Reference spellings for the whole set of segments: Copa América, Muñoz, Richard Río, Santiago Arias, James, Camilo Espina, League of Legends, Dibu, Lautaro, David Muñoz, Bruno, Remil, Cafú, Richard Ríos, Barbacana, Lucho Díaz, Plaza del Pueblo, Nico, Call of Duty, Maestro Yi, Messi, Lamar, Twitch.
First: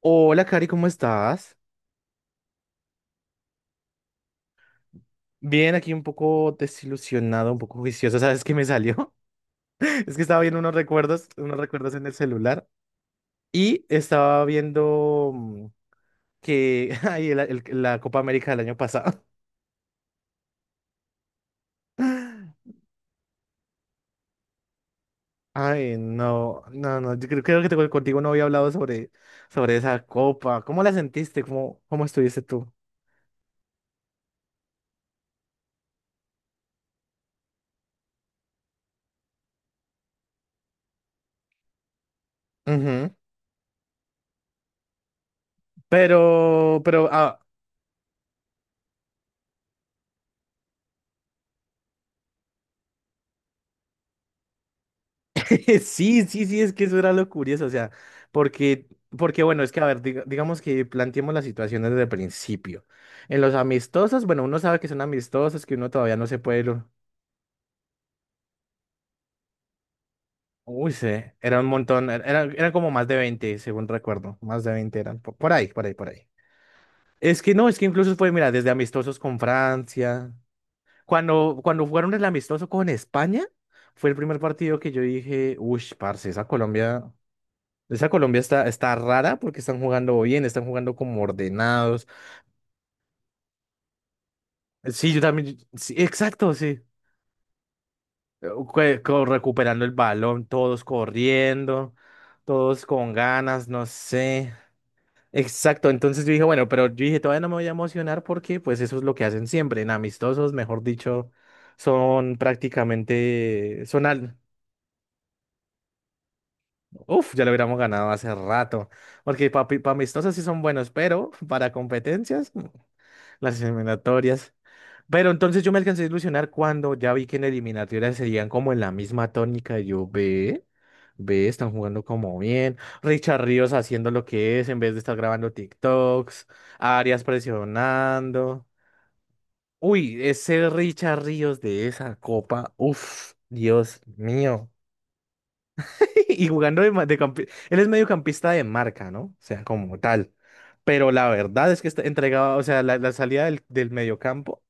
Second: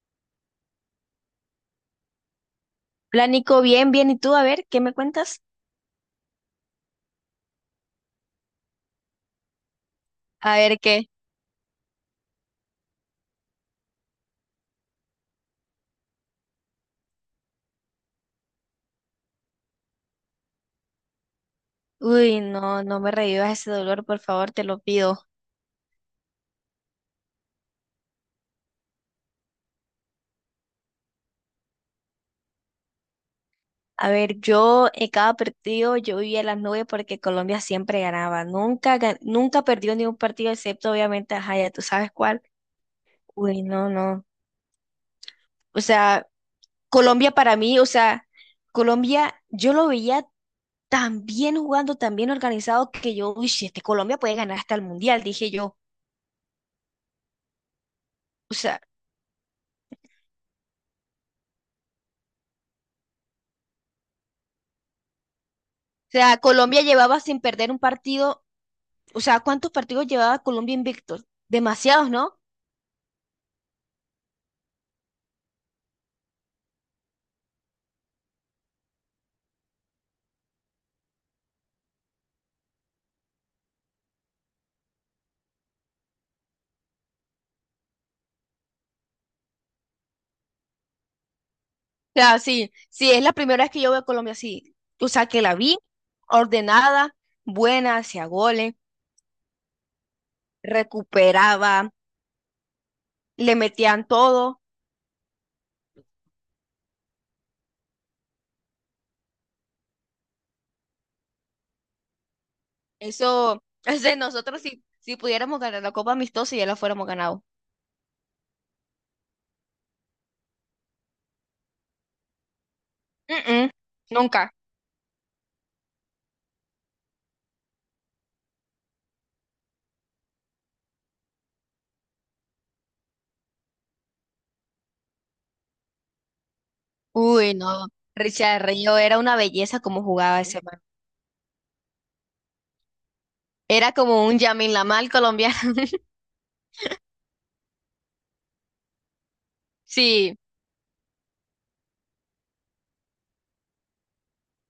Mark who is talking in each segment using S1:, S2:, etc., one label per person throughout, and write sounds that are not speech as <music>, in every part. S1: Hola, Cari, ¿cómo estás?
S2: Hola Nico, bien, bien. ¿Y tú? A ver, ¿qué me cuentas?
S1: Bien, aquí un poco desilusionado, un poco juicioso. ¿Sabes qué me salió? <laughs> Es que estaba
S2: A
S1: viendo
S2: ver qué.
S1: unos recuerdos en el celular y estaba viendo que <laughs> ay, la Copa América del año pasado.
S2: Uy,
S1: <laughs>
S2: no, no me revivas ese dolor, por favor, te lo pido.
S1: Ay, no, no, no. Creo que contigo no había hablado sobre, sobre esa copa. ¿Cómo la sentiste? ¿Cómo, cómo estuviste tú?
S2: A ver, yo en cada partido yo vivía las nubes porque Colombia siempre ganaba. Nunca, nunca perdió ningún partido, excepto obviamente, ajá, ya tú sabes cuál.
S1: Ujú.
S2: Uy, no, no. O sea,
S1: Pero, pero,
S2: Colombia
S1: ah,
S2: para mí, o sea, Colombia, yo lo veía tan bien jugando, tan bien organizado que yo, uy, si este Colombia puede ganar hasta el Mundial, dije
S1: <laughs>
S2: yo.
S1: Sí, sí, sí, es que eso era lo curioso, o sea,
S2: O sea,
S1: porque, porque bueno, es que a ver, digamos que planteemos la situación desde el principio. En los amistosos, bueno, uno sabe que son amistosos, que uno
S2: o
S1: todavía no
S2: sea,
S1: se puede...
S2: Colombia
S1: lo-.
S2: llevaba sin perder un partido. O sea, ¿cuántos partidos llevaba Colombia
S1: Uy,
S2: invicto?
S1: se era un montón,
S2: Demasiados, ¿no? O
S1: eran como más de 20, según recuerdo, más de 20 eran, por ahí, por ahí, por ahí. Es que no, es que incluso fue, mira, desde amistosos con Francia, cuando jugaron el amistoso con España, fue el primer partido que yo dije, uy, parce, esa Colombia... Esa Colombia está, está rara porque están jugando bien, están jugando como ordenados.
S2: sea, sí, sí, es la primera vez que yo veo a Colombia así. O
S1: Sí, yo
S2: sea, que la
S1: también.
S2: vi
S1: Sí, exacto, sí.
S2: ordenada, buena, hacía goles,
S1: Recuperando el balón, todos
S2: recuperaba,
S1: corriendo, todos con
S2: le
S1: ganas, no
S2: metían
S1: sé.
S2: todo.
S1: Exacto, entonces yo dije, bueno, pero yo dije, todavía no me voy a emocionar porque pues eso es lo que hacen siempre, en amistosos, mejor dicho, son
S2: Eso,
S1: prácticamente,
S2: <laughs> es
S1: son
S2: de
S1: al...
S2: nosotros si, si pudiéramos ganar la Copa Amistosa ya la fuéramos
S1: Uf, ya
S2: ganado.
S1: lo hubiéramos ganado hace rato, porque para amistosos sí son buenos, pero para competencias, <laughs> las
S2: Mm-mm, nunca.
S1: eliminatorias. Pero entonces yo me alcancé a ilusionar cuando ya vi que en eliminatorias serían como en la misma tónica. Y yo ve, están jugando como bien. Richard Ríos haciendo lo que es en vez de estar grabando TikToks. Arias
S2: Uy, no. Richard
S1: presionando.
S2: Río era una belleza como
S1: Uy,
S2: jugaba ese
S1: ese
S2: man.
S1: Richard Ríos de esa copa. Uf,
S2: Era
S1: Dios
S2: como un
S1: mío.
S2: Lamar colombiano. <laughs>
S1: <laughs> Y jugando de, él es mediocampista de marca, ¿no? O sea, como tal.
S2: Sí.
S1: Pero la verdad es que está entregaba, o sea, la salida del, del mediocampo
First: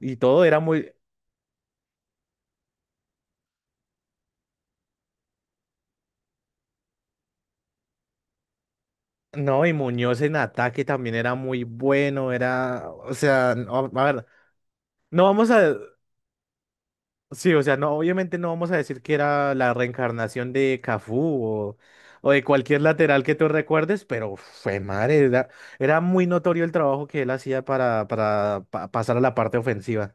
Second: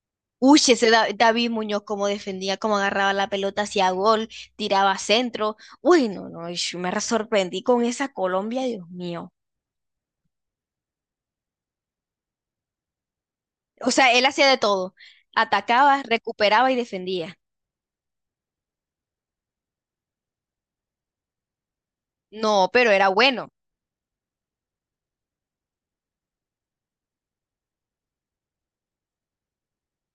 S1: y todo
S2: Uy,
S1: era
S2: ese
S1: muy.
S2: David Muñoz como defendía, como agarraba la pelota hacía gol, tiraba centro. Uy, no, no, ish, me sorprendí con esa Colombia, Dios mío.
S1: No, y Muñoz en ataque también era muy bueno, era, o sea, no,
S2: O
S1: a
S2: sea,
S1: ver,
S2: él hacía de todo.
S1: no vamos a,
S2: Atacaba, recuperaba y defendía.
S1: sí, o sea, no, obviamente no vamos a decir que era la reencarnación de Cafú o de
S2: No,
S1: cualquier
S2: pero era
S1: lateral que tú
S2: bueno.
S1: recuerdes, pero fue madre, era, era muy notorio el trabajo que él hacía para, pasar a la parte ofensiva.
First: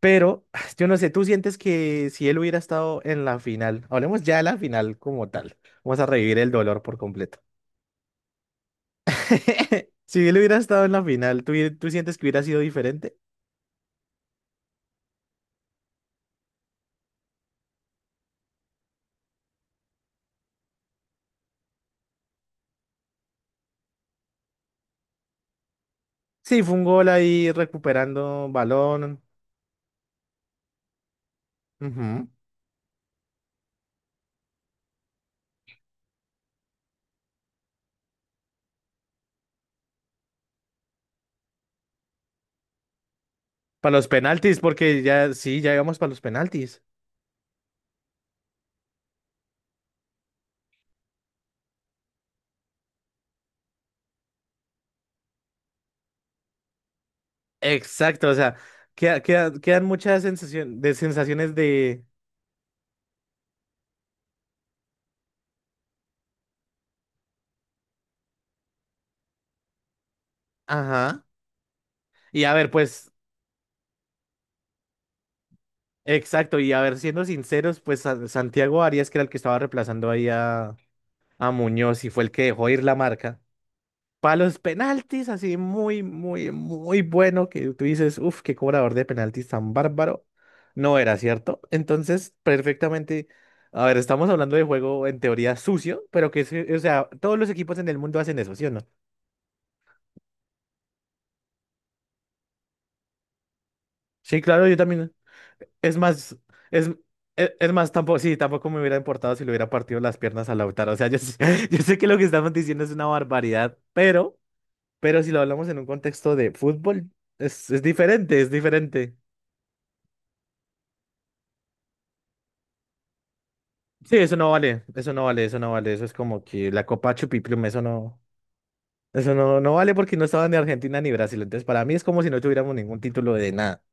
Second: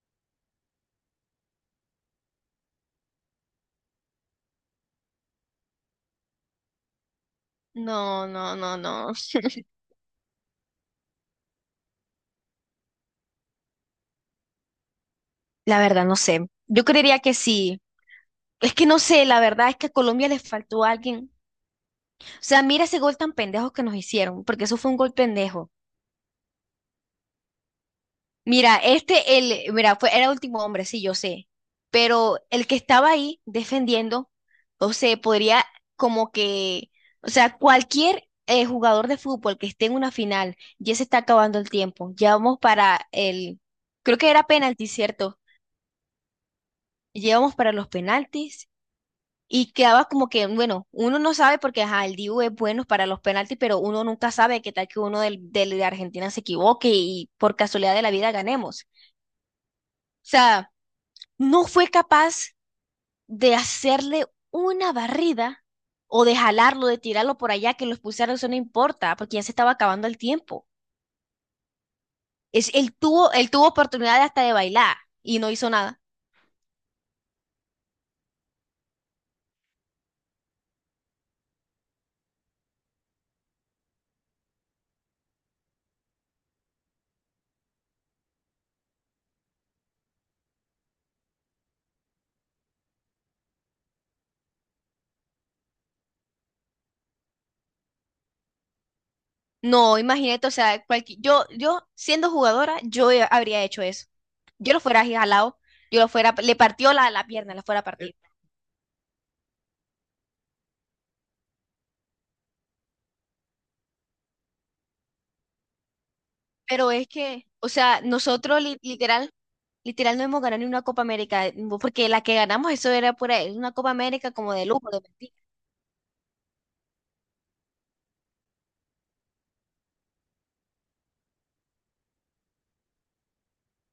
S1: Pero, <sighs> yo no sé, ¿tú sientes que si él hubiera estado en la final, hablemos ya de la final como tal, vamos a revivir el dolor por completo.
S2: No, no, no, no.
S1: <laughs> Si él hubiera estado en la final, ¿tú sientes que hubiera sido diferente?
S2: La verdad, no sé. Yo creería que sí. Es que no sé, la verdad es que a Colombia le faltó alguien. O sea, mira ese gol tan pendejo que nos hicieron, porque eso fue un gol pendejo.
S1: Sí, fue un gol ahí recuperando
S2: Mira,
S1: balón.
S2: este, el, mira, fue, era último hombre, sí, yo sé,
S1: Ujú.
S2: pero el que estaba ahí defendiendo, o sea, podría como que, o sea, cualquier jugador de fútbol que esté en una final, ya se está acabando el tiempo, ya vamos para el,
S1: Para los
S2: creo que era
S1: penaltis,
S2: penalti,
S1: porque ya,
S2: ¿cierto?
S1: sí, ya íbamos para los penaltis.
S2: Llevamos para los penaltis y quedaba como que, bueno, uno no sabe porque, ajá, el Dibu es bueno para los penaltis, pero uno nunca sabe qué tal que uno del, de Argentina se equivoque y por casualidad de la
S1: Exacto,
S2: vida
S1: o sea,
S2: ganemos.
S1: quedan
S2: O
S1: muchas
S2: sea,
S1: sensación- de sensaciones
S2: no fue
S1: de...
S2: capaz de hacerle una barrida o de jalarlo, de tirarlo por allá, que los pulsaron, eso no importa, porque ya se estaba acabando el tiempo.
S1: Ajá. Y a ver,
S2: Es,
S1: pues,
S2: él tuvo oportunidad hasta de bailar y no hizo nada.
S1: exacto, y a ver, siendo sinceros, pues Santiago Arias, que era el que estaba reemplazando ahí a Muñoz y fue el que dejó ir la marca. Para los penaltis, así muy, muy, muy bueno, que tú dices, uff, qué cobrador de penaltis tan bárbaro. No era cierto. Entonces, perfectamente. A ver, estamos hablando de juego en teoría sucio, pero que, o sea, todos los equipos en el mundo hacen eso, ¿sí o no?
S2: No, imagínate, o sea, yo, yo siendo jugadora, habría hecho eso.
S1: Sí, claro,
S2: Yo
S1: yo
S2: lo fuera
S1: también.
S2: jalado,
S1: Es
S2: yo lo fuera,
S1: más,
S2: le
S1: es,
S2: partió la, la
S1: es,
S2: pierna, la
S1: es
S2: fuera a
S1: más,
S2: partir.
S1: tampoco, sí, tampoco me hubiera importado si le hubiera partido las piernas a Lautaro. O sea, yo, sé- <laughs> yo sé que lo que estamos diciendo es una barbaridad, pero si lo hablamos en un contexto de
S2: Pero es
S1: fútbol,
S2: que, o
S1: es
S2: sea,
S1: diferente, es
S2: nosotros
S1: diferente.
S2: literal. Literal, no hemos ganado ni una Copa América, porque la que ganamos eso era pura, era una Copa
S1: Sí,
S2: América
S1: eso no
S2: como de
S1: vale,
S2: lujo, de
S1: eso no
S2: mentira.
S1: vale, eso no vale, eso es como que la Copa Chupiplum, eso no, no vale porque no estaba ni Argentina ni Brasil, entonces para mí es como si no tuviéramos ningún título de nada.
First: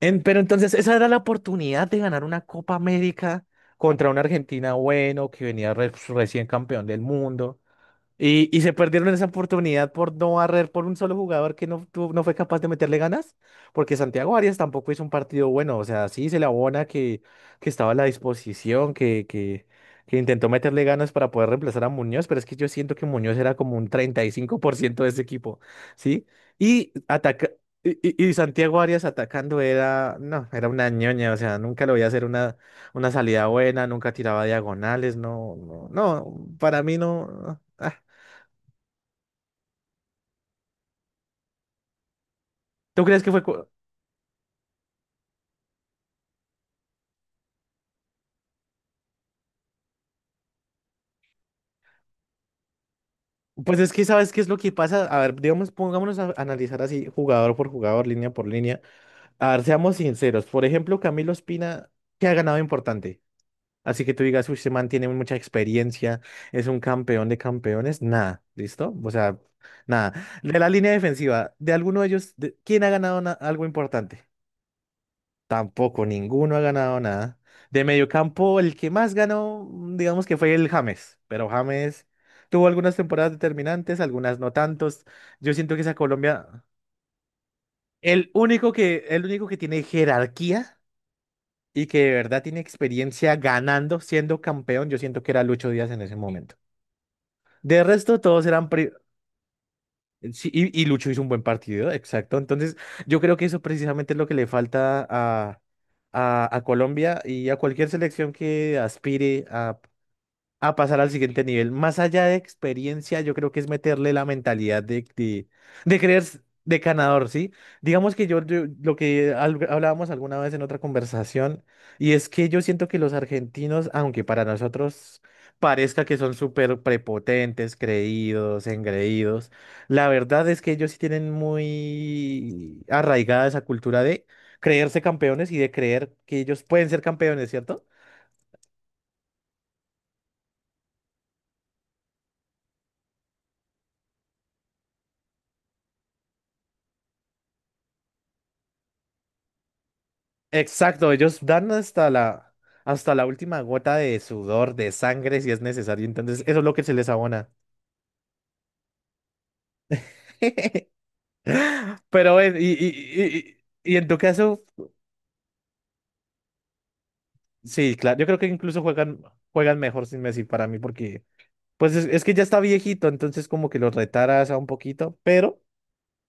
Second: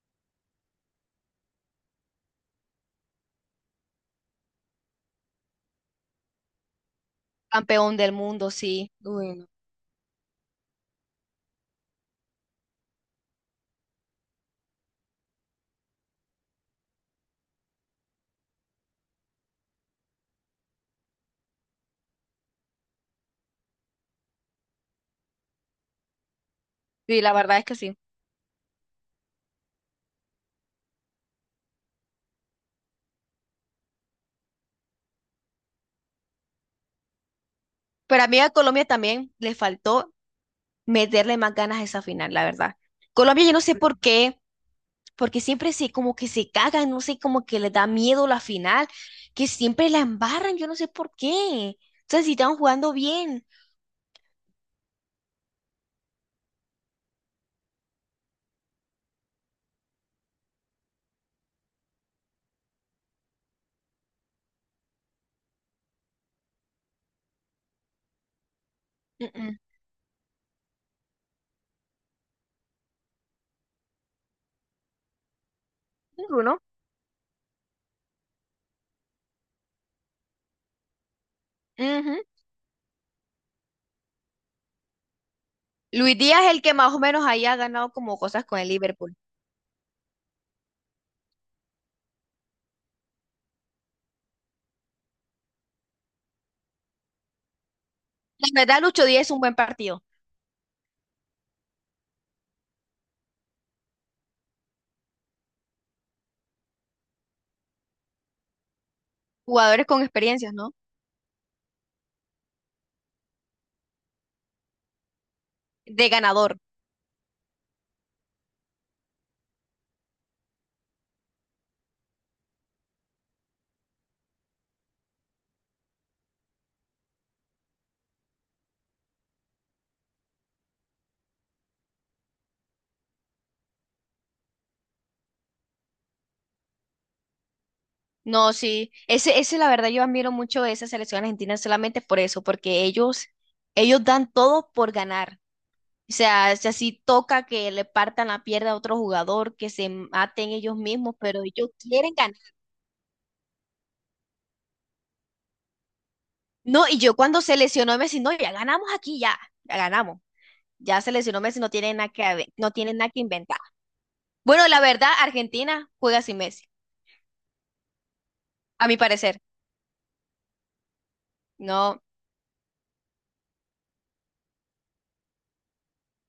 S1: En-, pero entonces esa era la oportunidad de ganar una Copa América contra una Argentina bueno que venía recién campeón del mundo.
S2: Campeón del mundo,
S1: Y se
S2: sí.
S1: perdieron esa
S2: Bueno.
S1: oportunidad por no barrer por un solo jugador que no, no fue capaz de meterle ganas, porque Santiago Arias tampoco hizo un partido bueno, o sea, sí se le abona que estaba a la disposición, que intentó meterle ganas para poder reemplazar a Muñoz, pero es que yo siento que Muñoz era como un 35% de ese equipo, ¿sí? Y,
S2: Sí, la
S1: ataca
S2: verdad es que sí.
S1: y, y Santiago Arias atacando era, no, era una ñoña, o sea, nunca lo veía hacer una salida buena, nunca tiraba diagonales, no, no, no, para mí no. Ah,
S2: Pero a mí a Colombia también le faltó meterle más ganas a esa final, la verdad.
S1: ¿tú crees que fue...?
S2: Colombia, yo no
S1: Cu-.
S2: sé por qué. Porque siempre se como que se cagan, no sé, como que les da miedo la final, que siempre la embarran, yo no sé por qué. O sea, si están jugando bien.
S1: Pues es que, ¿sabes qué es lo que pasa? A ver, digamos, pongámonos a analizar así, jugador por jugador, línea por línea. A ver, seamos sinceros. Por ejemplo, Camilo Espina, ¿qué ha ganado importante? Así que tú digas, uy, ese man tiene mucha experiencia, es un campeón de campeones. Nada, ¿listo? O
S2: Mm,
S1: sea,
S2: mm.
S1: nada. De la línea defensiva, de alguno de ellos, ¿quién ha ganado algo importante? Tampoco, ninguno
S2: Bruno.
S1: ha ganado nada. De mediocampo, el que más ganó, digamos que fue el James, pero James
S2: Ujú.
S1: tuvo algunas temporadas determinantes, algunas no tantos. Yo siento que esa
S2: Luis Díaz es el
S1: Colombia,
S2: que más o menos ahí ha ganado como cosas con el Liverpool.
S1: el único que tiene jerarquía y que de verdad tiene experiencia ganando, siendo campeón, yo siento que era Lucho Díaz en ese momento. De resto, todos
S2: La
S1: eran,
S2: verdad,
S1: pri-.
S2: Lucho Díaz es un buen partido.
S1: Sí, y Lucho hizo un buen partido, exacto. Entonces, yo creo que eso precisamente es lo que le falta a Colombia y a cualquier selección que aspire a
S2: Jugadores con experiencias, ¿no?
S1: a pasar al siguiente nivel. Más allá de experiencia, yo creo que es meterle la mentalidad de
S2: De
S1: creer
S2: ganador.
S1: de ganador, ¿sí? Digamos que yo, lo que hablábamos alguna vez en otra conversación, y es que yo siento que los argentinos, aunque para nosotros parezca que son súper prepotentes, creídos, engreídos, la verdad es que ellos sí tienen muy arraigada esa cultura de creerse campeones y de creer que ellos pueden ser campeones, ¿cierto?
S2: No, sí. Ese, la verdad, yo admiro mucho esa selección argentina solamente por eso, porque ellos dan todo por ganar. O sea, si así toca que le partan la pierna a otro jugador, que se maten ellos
S1: Exacto,
S2: mismos,
S1: ellos
S2: pero
S1: dan
S2: ellos quieren ganar.
S1: hasta la última gota de sudor, de sangre, si es necesario. Entonces, eso es lo que
S2: No,
S1: se
S2: y
S1: les
S2: yo cuando
S1: abona.
S2: se lesionó Messi, no, ya ganamos aquí, ya, ya ganamos. Ya
S1: <laughs>
S2: se lesionó Messi, no tiene nada que,
S1: Pero,
S2: no tiene nada que inventar.
S1: y en tu caso,
S2: Bueno, la verdad, Argentina juega sin Messi,
S1: sí, claro, yo creo que incluso
S2: a mi
S1: juegan,
S2: parecer.
S1: juegan mejor sin Messi para mí, porque, pues
S2: No,
S1: es que ya está viejito, entonces como que lo retaras a un poquito, pero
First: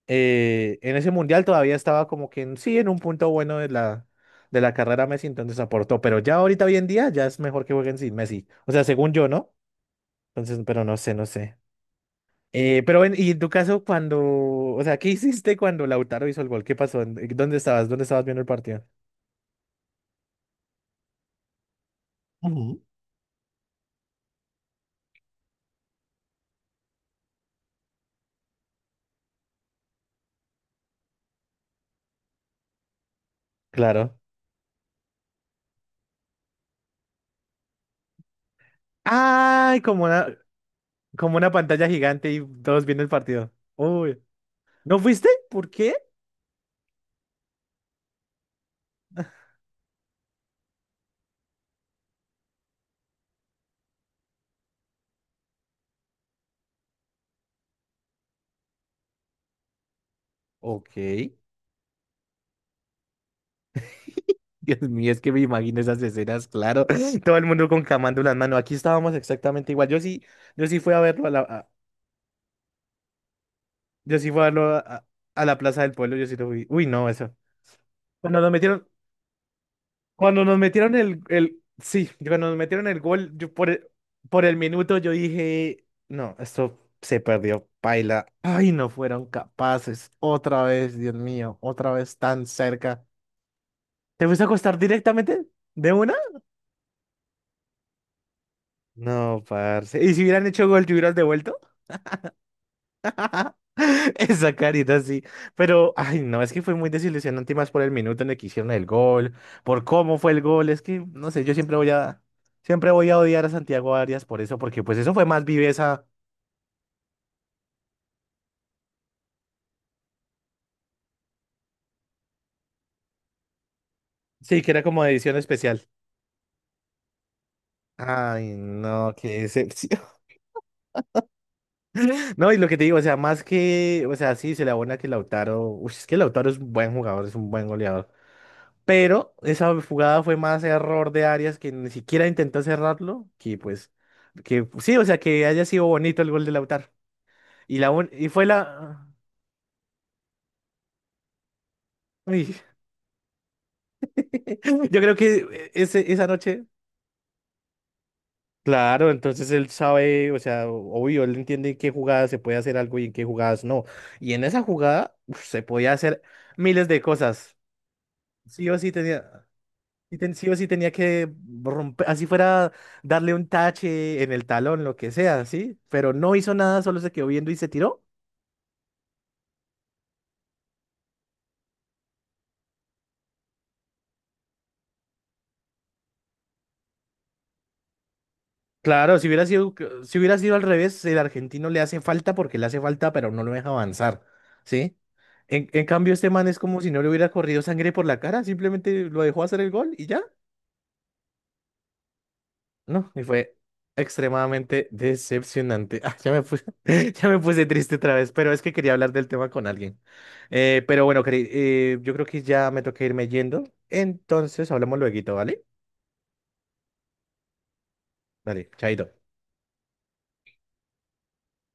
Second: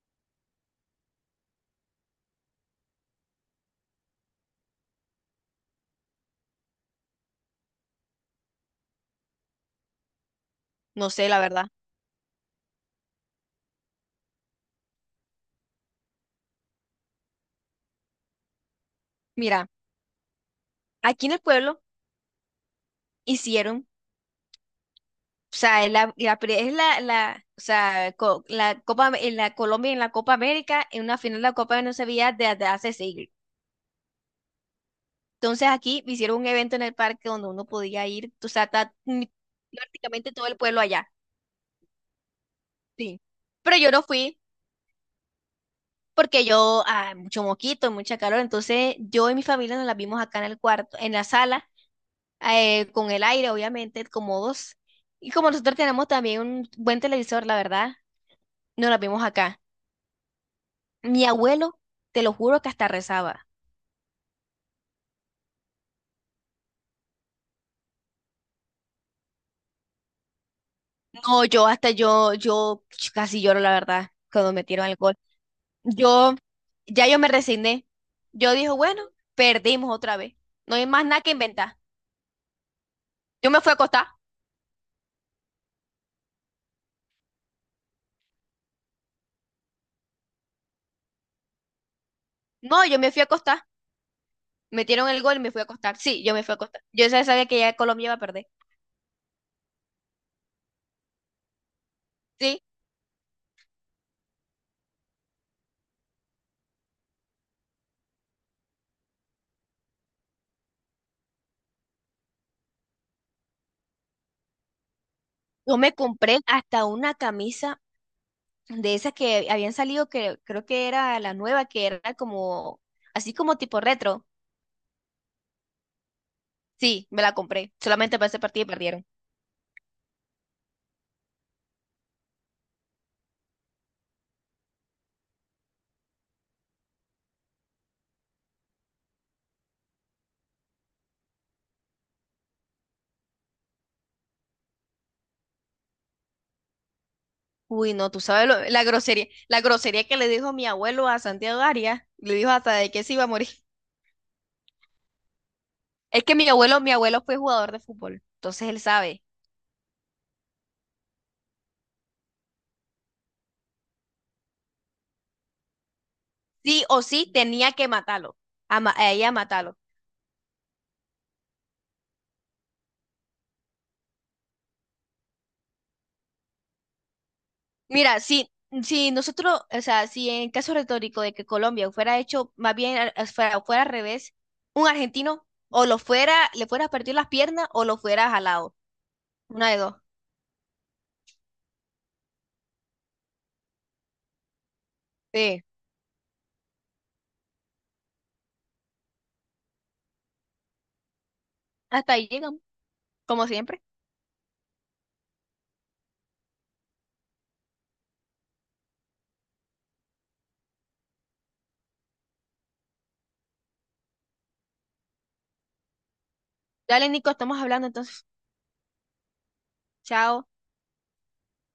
S1: en ese mundial todavía estaba como que en- sí, en un punto bueno de la carrera Messi, entonces aportó, pero ya ahorita hoy en día ya es mejor que jueguen sin Messi. O sea, según yo, ¿no? Entonces, pero no
S2: no
S1: sé, no
S2: sé, la
S1: sé.
S2: verdad.
S1: Pero en, y en tu caso, cuando, o sea, ¿qué hiciste cuando Lautaro hizo el gol? ¿Qué pasó? ¿En- ¿dónde estabas? ¿Dónde estabas viendo el partido?
S2: Mira, aquí en el pueblo
S1: Ujú.
S2: hicieron, o sea, es la, la es la, o sea, la Copa, en la Colombia en la Copa América, en una final de la Copa de no se veía desde hace siglos.
S1: Claro.
S2: Entonces aquí hicieron un evento en el parque donde uno podía ir, o sea,
S1: ¡Ay!
S2: prácticamente todo el pueblo allá.
S1: Como una pantalla gigante y todos viendo el
S2: Sí.
S1: partido.
S2: Pero yo no
S1: Uy.
S2: fui
S1: ¿No fuiste? ¿Por qué?
S2: porque yo, ah, mucho moquito, mucha calor, entonces yo y mi familia nos la vimos acá en el cuarto, en la sala, con el aire, obviamente, cómodos. Y como nosotros tenemos también un buen televisor, la verdad, nos la vimos acá.
S1: Ok.
S2: Mi
S1: <laughs>
S2: abuelo, te lo juro que hasta rezaba.
S1: Dios mío, es que me imagino esas escenas, claro. <laughs> Todo el mundo con camándulas, mano. Aquí estábamos exactamente igual. Yo sí, yo sí fui a verlo a la,
S2: No,
S1: a-
S2: yo casi lloro, la verdad,
S1: yo sí fui a
S2: cuando
S1: verlo
S2: metieron alcohol.
S1: a la Plaza del Pueblo, yo
S2: Yo,
S1: sí lo fui. Uy,
S2: ya
S1: no,
S2: yo me
S1: eso.
S2: resigné.
S1: Cuando nos
S2: Yo dije,
S1: metieron.
S2: bueno, perdimos otra vez.
S1: Cuando nos
S2: No hay
S1: metieron
S2: más nada que
S1: el,
S2: inventar.
S1: sí, cuando nos metieron el gol,
S2: Yo
S1: yo
S2: me fui a acostar.
S1: por el minuto yo dije, no, esto se perdió, paila. Ay, no fueron capaces. Otra vez, Dios mío, otra vez tan
S2: No, yo
S1: cerca.
S2: me fui a acostar.
S1: ¿Te fuiste a acostar
S2: Metieron el gol y
S1: directamente?
S2: me fui a
S1: ¿De
S2: acostar.
S1: una?
S2: Sí, yo me fui a acostar. Yo ya sabía que ya Colombia iba a perder.
S1: No, parce. ¿Y si hubieran hecho gol, te hubieras devuelto?
S2: Sí,
S1: <laughs> Esa carita, sí. Pero, ay, no, es que fue muy desilusionante y más por el minuto en el que hicieron el gol, por cómo fue el gol. Es que, no sé, yo siempre voy a odiar a Santiago Arias por eso, porque pues eso fue más
S2: yo me
S1: viveza.
S2: compré hasta una camisa de esas que habían salido, que creo que era la nueva, que era como, así como tipo retro.
S1: Sí, que era como de edición especial.
S2: Sí, me la compré, solamente para ese
S1: Ay,
S2: partido y perdieron.
S1: no, qué decepción. <laughs> No, y lo que te digo, o sea, más que, o sea, sí, se le abona que Lautaro, uy, es que Lautaro es un buen jugador, es un buen goleador. Pero esa jugada fue más error de Arias que ni siquiera intentó cerrarlo, que pues, que sí, o sea, que haya sido bonito el gol de Lautaro. Y, la,
S2: Uy,
S1: un-
S2: no, tú
S1: y fue
S2: sabes
S1: la...
S2: la grosería que le dijo mi abuelo a Santiago Arias, le dijo
S1: Uy.
S2: hasta de que se iba a morir.
S1: <laughs> Yo creo que ese,
S2: Es
S1: esa
S2: que
S1: noche,
S2: mi abuelo fue jugador de fútbol, entonces él
S1: claro,
S2: sabe.
S1: entonces él sabe, o sea, obvio, él entiende en qué jugadas se puede hacer algo y en qué jugadas no. Y en esa jugada, uf, se podía hacer
S2: Sí
S1: miles de
S2: o sí
S1: cosas.
S2: tenía que matarlo,
S1: Sí o
S2: a,
S1: sí
S2: a ella
S1: tenía.
S2: matarlo.
S1: Y sí o sí tenía que romper, así fuera darle un tache en el talón, lo que sea, ¿sí? Pero no hizo nada, solo se quedó viendo y se tiró.
S2: Mira, si, si nosotros, o sea, si en caso retórico de que Colombia fuera hecho, más bien fuera, fuera al revés, un argentino o lo fuera, le fuera a partir las piernas o lo fuera jalado.
S1: Claro, si hubiera
S2: Una
S1: sido,
S2: de dos.
S1: si hubiera sido al revés, el argentino le hace falta porque le hace falta, pero no lo deja avanzar, ¿sí?
S2: Sí.
S1: En cambio, este man es como si no le hubiera corrido sangre por la cara, simplemente lo dejó hacer el gol y ya.
S2: Hasta ahí llegamos,
S1: No, y
S2: como
S1: fue
S2: siempre.
S1: extremadamente decepcionante. <laughs> Ah, ya me puse, <laughs> ya me puse triste otra vez, pero es que quería hablar del tema con alguien. Pero bueno, Cari, yo creo que ya me toca irme yendo. Entonces hablamos luego, ¿vale?
S2: Dale, Nico, estamos hablando entonces.
S1: Dale, chaito.
S2: Chao.